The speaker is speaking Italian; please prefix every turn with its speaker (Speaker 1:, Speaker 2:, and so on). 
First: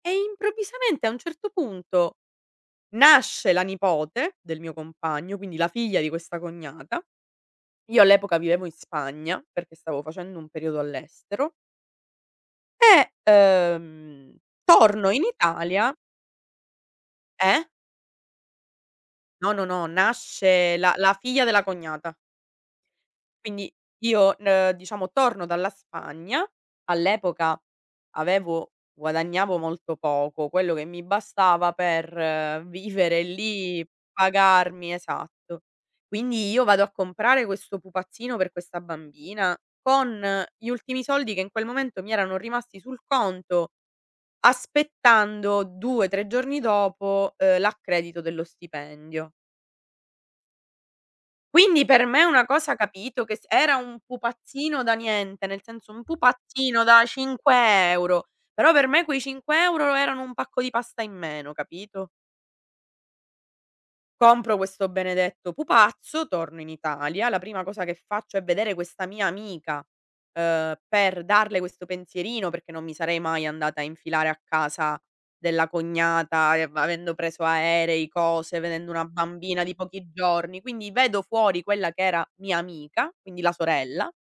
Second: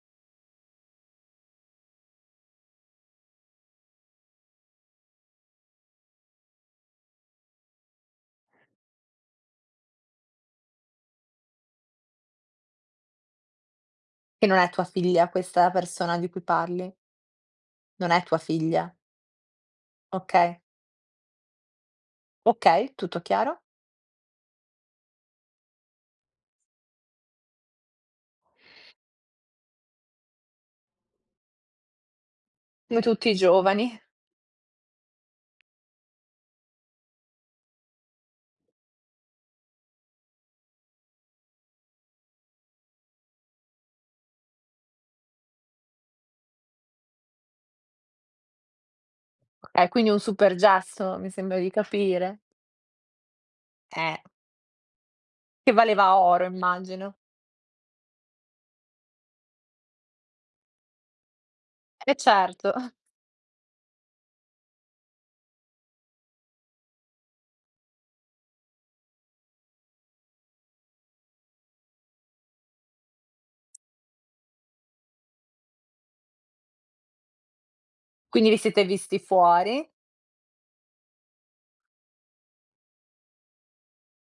Speaker 1: E improvvisamente, a un certo punto, nasce la nipote del mio compagno, quindi la figlia di questa cognata. Io all'epoca vivevo in Spagna perché stavo facendo un periodo all'estero E, uhm,
Speaker 2: Che non è tua
Speaker 1: torno in
Speaker 2: figlia questa
Speaker 1: Italia.
Speaker 2: persona di cui parli.
Speaker 1: Eh?
Speaker 2: Non è tua figlia.
Speaker 1: No, no, no,
Speaker 2: Okay.
Speaker 1: nasce la la figlia della cognata.
Speaker 2: Okay, tutto chiaro.
Speaker 1: Quindi io, n uhm, diciamo, torno dalla Spagna, all'epoca avevo guadagnavo molto poco, quello che mi bastava per
Speaker 2: Io
Speaker 1: vivere
Speaker 2: tutti i
Speaker 1: lì,
Speaker 2: giovani.
Speaker 1: pagarmi esatto. Quindi io vado a comprare questo pupazzino per questa bambina con gli ultimi soldi che in quel momento mi erano rimasti sul conto, aspettando 2, 3 giorni dopo, uhm, l'accredito dello stipendio.
Speaker 2: Okay, quindi un super gesto, mi sembra di
Speaker 1: Quindi per me è
Speaker 2: capire.
Speaker 1: una cosa, capito, che s era un
Speaker 2: Eh.
Speaker 1: pupazzino da niente, nel
Speaker 2: Che
Speaker 1: senso un
Speaker 2: valeva oro,
Speaker 1: pupazzino da
Speaker 2: immagino.
Speaker 1: 5 euro. Però per me quei 5 euro erano un pacco di pasta in meno, capito?
Speaker 2: Eh certo.
Speaker 1: Compro questo benedetto pupazzo, torno in Italia. La prima cosa che faccio è vedere questa mia amica, uhm, per darle questo pensierino, perché non mi sarei mai andata a infilare a casa della cognata e av avendo preso aerei,
Speaker 2: Quindi vi
Speaker 1: cose,
Speaker 2: siete
Speaker 1: vedendo una
Speaker 2: visti
Speaker 1: bambina di
Speaker 2: fuori.
Speaker 1: pochi giorni. Quindi vedo fuori quella che era mia amica, quindi la sorella.